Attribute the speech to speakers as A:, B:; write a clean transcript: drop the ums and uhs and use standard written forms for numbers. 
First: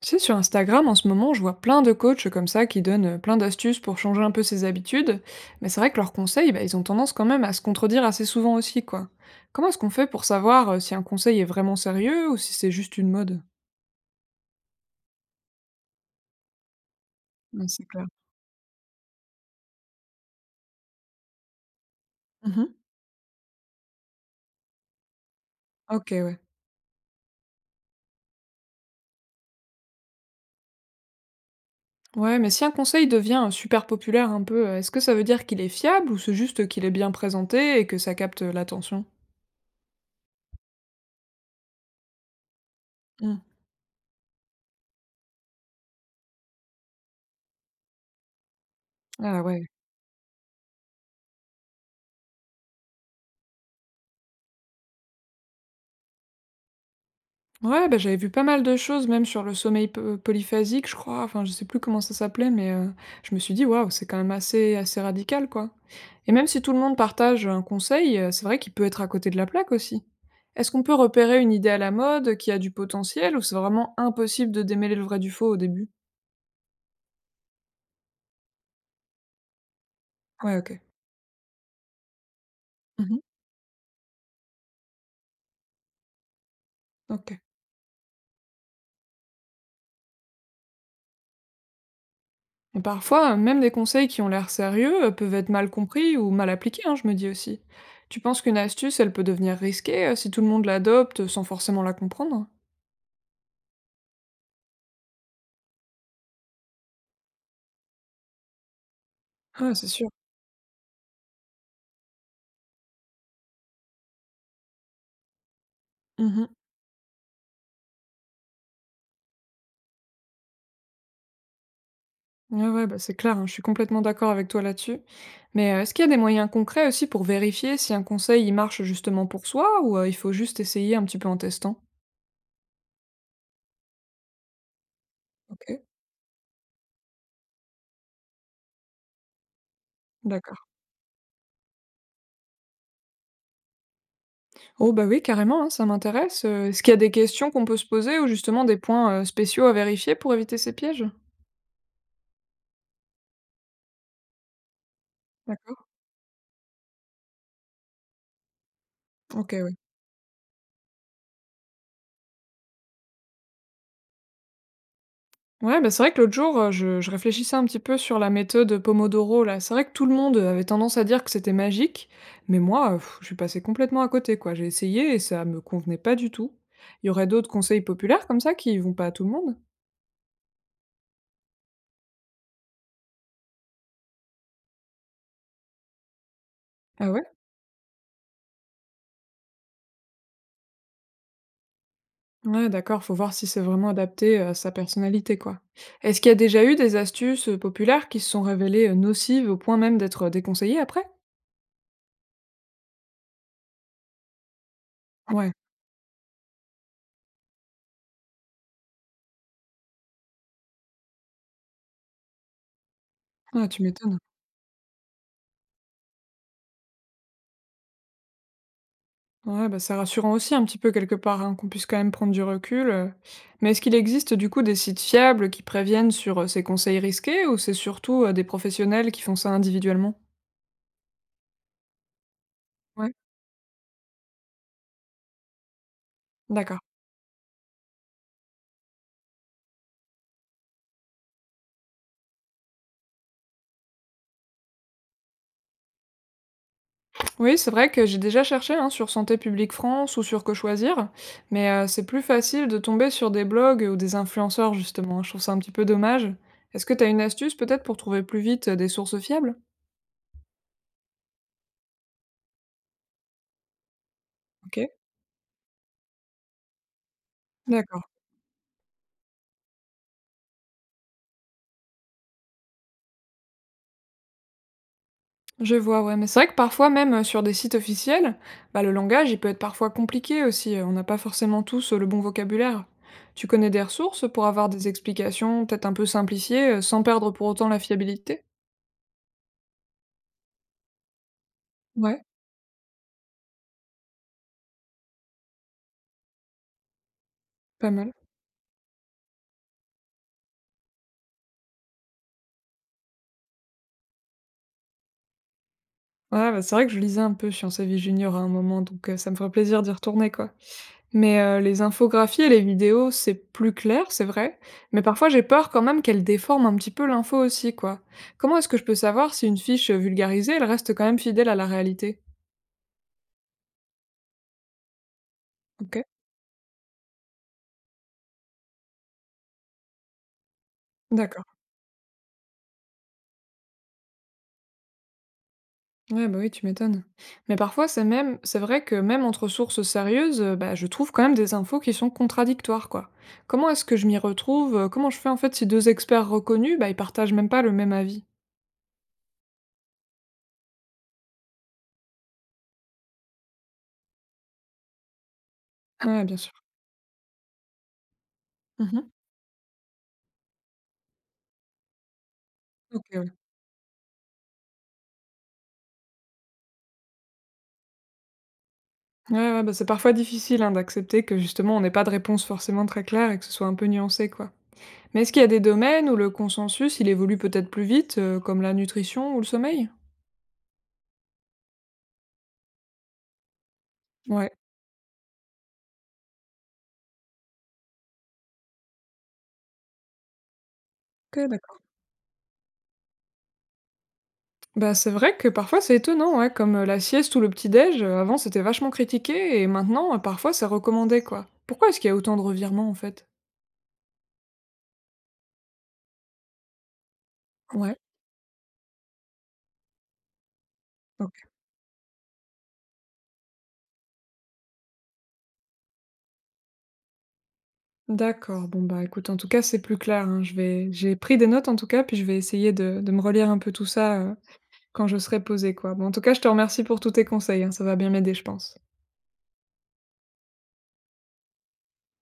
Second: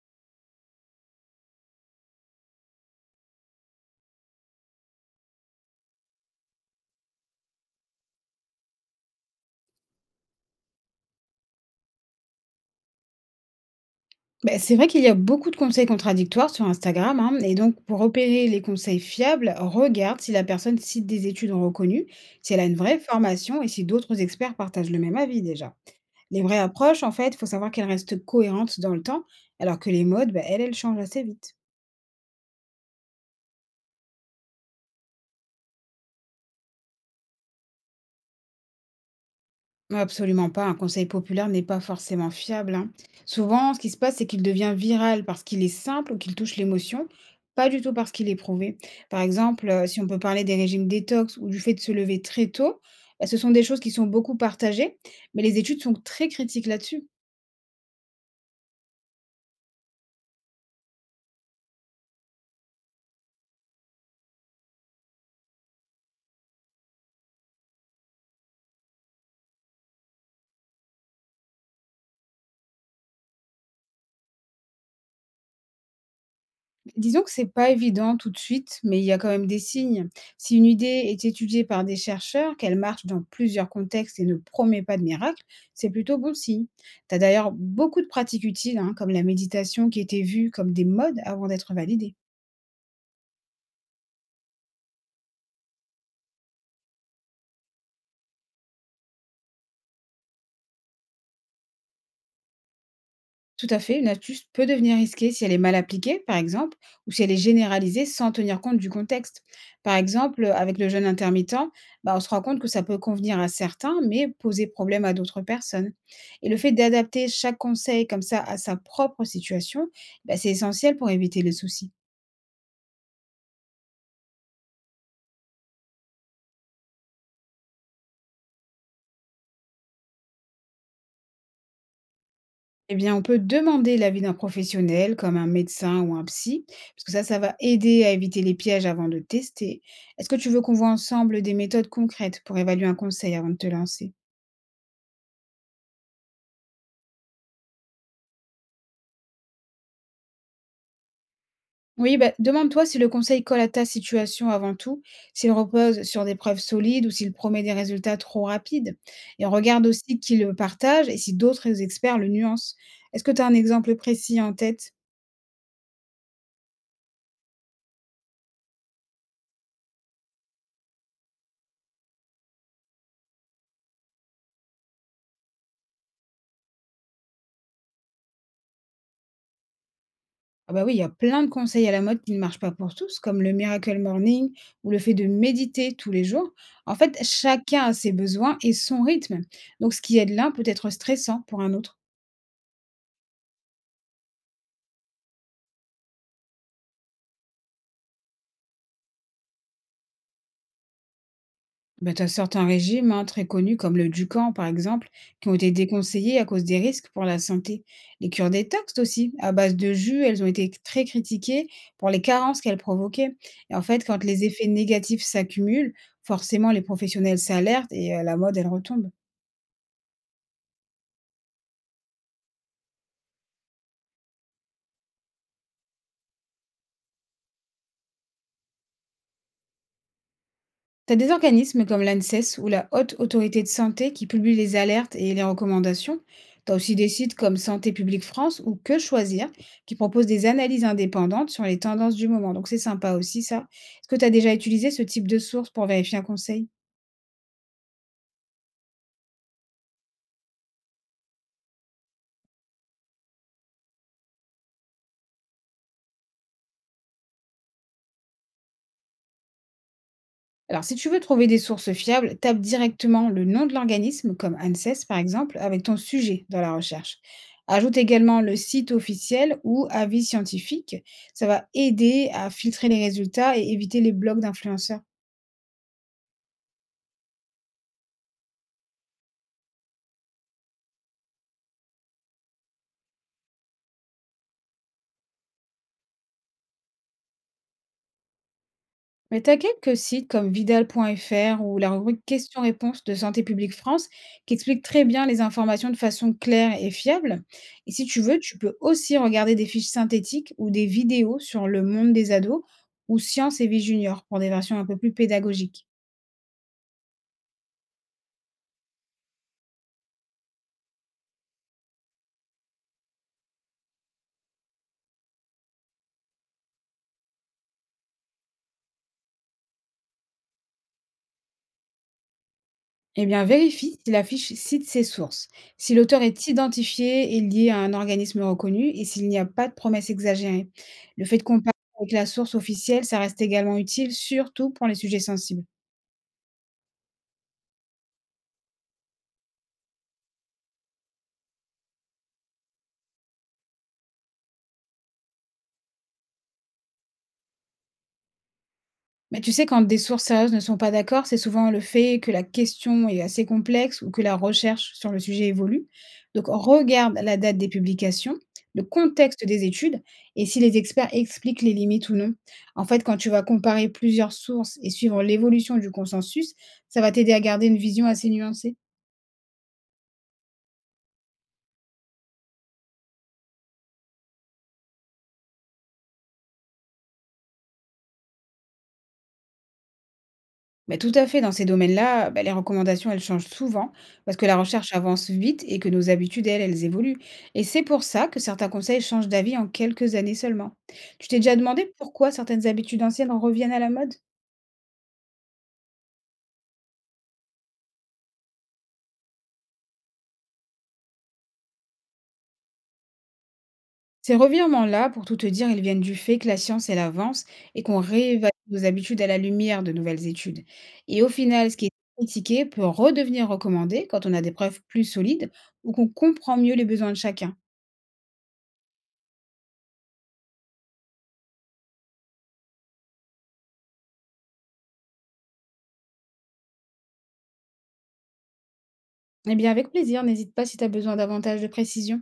A: Tu sais, sur Instagram, en ce moment, je vois plein de coachs comme ça qui donnent plein d'astuces pour changer un peu ses habitudes, mais c'est vrai que leurs conseils, bah, ils ont tendance quand même à se contredire assez souvent aussi, quoi. Comment est-ce qu'on fait pour savoir si un conseil est vraiment sérieux ou si c'est juste une mode?
B: Beh, c'est vrai qu'il y a beaucoup de conseils contradictoires sur Instagram, hein, et
A: Ouais,
B: donc
A: c'est
B: pour
A: clair.
B: repérer les conseils fiables, regarde si la personne cite des études reconnues, si elle a
A: Mhm.
B: une vraie formation et si d'autres experts partagent le même avis déjà.
A: Ok, ouais.
B: Les vraies approches, en fait, il faut savoir qu'elles restent cohérentes dans le temps, alors que les modes, bah, elles changent assez vite.
A: Ouais, mais si un conseil devient super populaire un peu, est-ce que ça veut dire qu'il est fiable ou c'est juste qu'il est bien présenté et que ça capte l'attention?
B: Absolument pas, un conseil populaire n'est pas forcément fiable, hein.
A: Mm.
B: Souvent, ce qui se passe, c'est qu'il devient viral parce qu'il est simple ou qu'il touche l'émotion, pas du tout parce qu'il est prouvé. Par
A: Ah ouais,
B: exemple, si on peut parler des régimes détox ou du fait de se lever très tôt, bah, ce sont des choses qui sont beaucoup partagées, mais les études sont très critiques là-dessus.
A: ouais, bah, j'avais vu pas mal de choses même sur le sommeil p polyphasique, je crois, enfin, je sais plus comment ça s'appelait, mais je me suis dit: «Waouh, c'est quand même assez radical, quoi» et même si tout le monde partage un conseil, c'est vrai qu'il peut être à côté de la plaque aussi. Est-ce qu'on peut repérer une idée à la mode qui a du potentiel ou c'est vraiment impossible de démêler le vrai du faux au début?
B: Disons que c'est pas évident tout de suite, mais il y a quand même des signes.
A: Ouais,
B: Si une
A: OK.
B: idée est étudiée par des chercheurs, qu'elle marche
A: Mmh.
B: dans plusieurs contextes et ne promet pas de miracle, c'est plutôt bon signe. Tu as
A: OK.
B: d'ailleurs beaucoup de pratiques utiles, hein, comme la méditation qui était vue comme des modes avant d'être validée.
A: Et parfois, même des conseils qui ont l'air sérieux peuvent être mal compris ou mal appliqués, hein, je me dis aussi. Tu penses qu'une astuce, elle peut devenir risquée si tout le monde l'adopte sans forcément la comprendre?
B: Tout à fait, une astuce peut devenir risquée si elle est mal appliquée, par exemple, ou si elle est généralisée sans tenir compte du contexte.
A: Ah, c'est
B: Par
A: sûr.
B: exemple, avec le jeûne intermittent, bah, on se rend compte que ça peut convenir à certains, mais poser problème à d'autres personnes.
A: Mhm.
B: Et le fait d'adapter chaque conseil comme ça à sa propre situation, bah, c'est essentiel pour éviter les soucis.
A: Ouais, ouais, bah c'est clair, hein, je suis complètement d'accord avec toi là-dessus. Mais est-ce qu'il y a des moyens concrets aussi pour vérifier si un conseil il marche justement pour soi ou il faut juste essayer un petit peu en testant?
B: Eh bien, on peut demander l'avis d'un professionnel, comme un
A: Ok,
B: médecin ou un psy, parce que ça va aider à éviter les pièges avant de tester. Est-ce que tu
A: d'accord.
B: veux qu'on voit ensemble des méthodes concrètes pour évaluer un conseil avant de te lancer?
A: Oh bah oui, carrément, hein, ça m'intéresse. Est-ce qu'il y a des questions qu'on peut se poser ou justement des points spéciaux à vérifier pour éviter ces pièges?
B: Oui, bah, demande-toi si le conseil colle à ta situation avant tout, s'il
A: D'accord.
B: repose sur des preuves solides ou s'il promet des résultats trop rapides. Et
A: Ok.
B: regarde aussi qui le partage et si d'autres experts le nuancent. Est-ce que tu as un exemple précis en tête?
A: Ouais, bah, c'est vrai que l'autre jour, je réfléchissais un petit peu sur la méthode Pomodoro là. C'est vrai que tout le monde avait tendance à dire que c'était magique, mais moi, je suis passée complètement à côté quoi. J'ai essayé et ça me convenait pas du tout. Il y aurait d'autres conseils populaires comme ça qui vont pas à tout le monde?
B: Ah bah oui, il y a plein de conseils à la mode qui ne marchent pas pour tous, comme le Miracle Morning ou le fait de méditer tous les jours. En
A: Ah
B: fait,
A: ouais?
B: chacun a ses besoins et son rythme. Donc, ce qui aide l'un peut être stressant pour un autre.
A: Ouais d'accord, faut voir si c'est vraiment adapté, à sa personnalité quoi. Est-ce qu'il y a déjà eu des astuces, populaires qui se sont révélées, nocives au point même d'être, déconseillées après?
B: Bah, tu as certains régimes hein, très connus comme le Ducan par exemple, qui
A: Ouais.
B: ont été déconseillés à cause des risques pour la santé. Les cures détox aussi, à base de jus, elles ont été très critiquées pour les carences qu'elles provoquaient.
A: Ah
B: Et
A: tu
B: en fait,
A: m'étonnes.
B: quand les effets négatifs s'accumulent, forcément les professionnels s'alertent et la mode, elle retombe.
A: Ouais, bah, c'est rassurant aussi un petit peu quelque part, hein, qu'on puisse quand même prendre du recul. Mais est-ce qu'il existe du coup des sites fiables qui préviennent sur, ces conseils risqués ou c'est surtout, des professionnels qui font ça individuellement?
B: T'as des organismes comme l'ANSES ou la
A: Ouais,
B: Haute Autorité de Santé qui publient les alertes et les recommandations. T'as
A: d'accord.
B: aussi des sites comme Santé publique France ou Que choisir qui proposent des analyses indépendantes sur les tendances du moment. Donc c'est sympa aussi ça. Est-ce que tu as déjà utilisé ce type de source pour vérifier un conseil?
A: Oui, c'est vrai que j'ai déjà cherché, hein, sur Santé publique France ou sur Que choisir, mais, c'est plus facile de tomber sur des blogs ou des influenceurs justement, hein. Je trouve ça un petit peu dommage. Est-ce que tu as une astuce peut-être pour trouver plus vite, des sources fiables?
B: Alors, si tu veux trouver des sources fiables, tape directement le nom de l'organisme, comme
A: OK,
B: ANSES par exemple, avec ton sujet dans la recherche. Ajoute
A: d'accord.
B: également le site officiel ou avis scientifique. Ça va aider à filtrer les résultats et éviter les blogs d'influenceurs.
A: Je vois, ouais, mais c'est vrai que parfois, même sur des sites officiels, bah, le langage, il peut être parfois compliqué aussi. On n'a pas forcément tous le bon vocabulaire. Tu connais des ressources pour avoir des explications peut-être un peu simplifiées, sans perdre pour autant la fiabilité?
B: Mais tu as quelques sites comme vidal.fr ou la rubrique
A: Ouais,
B: questions-réponses de Santé publique France qui expliquent très bien les informations de façon claire et fiable.
A: pas
B: Et si
A: mal.
B: tu veux, tu peux aussi regarder des fiches synthétiques ou des vidéos sur le monde des ados ou Science et vie junior pour des versions un peu plus pédagogiques.
A: Ouais, bah, c'est vrai que je lisais un peu Science et Vie Junior à un moment, donc ça me ferait plaisir d'y retourner, quoi. Mais les infographies et les vidéos, c'est plus clair, c'est vrai, mais parfois j'ai peur quand même qu'elles déforment un petit peu l'info aussi, quoi. Comment est-ce que je peux savoir si une fiche vulgarisée, elle reste quand même fidèle à la réalité?
B: Eh bien, vérifie si la fiche cite ses sources, si
A: OK,
B: l'auteur est identifié et lié à un organisme reconnu et s'il n'y a pas de promesses exagérées. Le fait de
A: d'accord.
B: comparer avec la source officielle, ça reste également utile, surtout pour les sujets sensibles.
A: Ouais, bah, oui, tu m'étonnes. Mais parfois, c'est vrai que même entre sources sérieuses, bah, je trouve quand même des infos qui sont contradictoires, quoi. Comment est-ce que je m'y retrouve? Comment je fais, en fait, si 2 experts reconnus, bah, ils partagent même pas le même avis?
B: Mais tu sais, quand des sources sérieuses ne sont pas d'accord, c'est souvent le fait que la question est assez complexe ou que la recherche sur le sujet évolue.
A: Ouais, bien
B: Donc,
A: sûr.
B: regarde la date des publications, le
A: Mmh.
B: contexte des études et si les experts expliquent les limites ou non. En fait,
A: OK,
B: quand
A: ouais.
B: tu vas comparer plusieurs sources et suivre l'évolution du consensus, ça va t'aider à garder une vision assez nuancée.
A: Ouais, ouais, bah, c'est parfois difficile, hein, d'accepter que justement on n'ait pas de réponse forcément très claire et que ce soit un peu nuancé, quoi. Mais est-ce qu'il y a des domaines où le consensus, il évolue peut-être plus vite, comme la nutrition ou le sommeil?
B: Mais tout à fait, dans ces domaines-là, bah, les recommandations, elles changent souvent parce que
A: Ouais.
B: la recherche avance vite et que nos habitudes, elles évoluent. Et c'est pour ça que certains conseils changent d'avis en quelques années seulement. Tu t'es
A: OK,
B: déjà
A: d'accord.
B: demandé pourquoi certaines habitudes anciennes en reviennent à la mode?
A: Bah, c'est vrai que parfois c'est étonnant, ouais, comme la sieste ou le petit-déj, avant c'était vachement critiqué et maintenant parfois c'est recommandé quoi. Pourquoi est-ce qu'il y a autant de revirements en fait?
B: Ces revirements-là, pour tout te dire, ils viennent du fait que la science, elle avance et
A: Ouais,
B: qu'on réévalue nos habitudes à la lumière de nouvelles études. Et au
A: ok.
B: final, ce qui est critiqué peut redevenir recommandé quand on a des preuves plus solides ou qu'on comprend mieux les besoins de chacun.
A: D'accord, bon bah écoute, en tout cas c'est plus clair, hein. Je vais... J'ai pris des notes en tout cas, puis je vais essayer de me relire un peu tout ça quand je serai posée quoi. Bon, en tout cas je te remercie pour tous tes conseils, hein, ça va bien m'aider je pense.
B: Eh bien, avec plaisir, n'hésite pas si tu as besoin davantage de précision.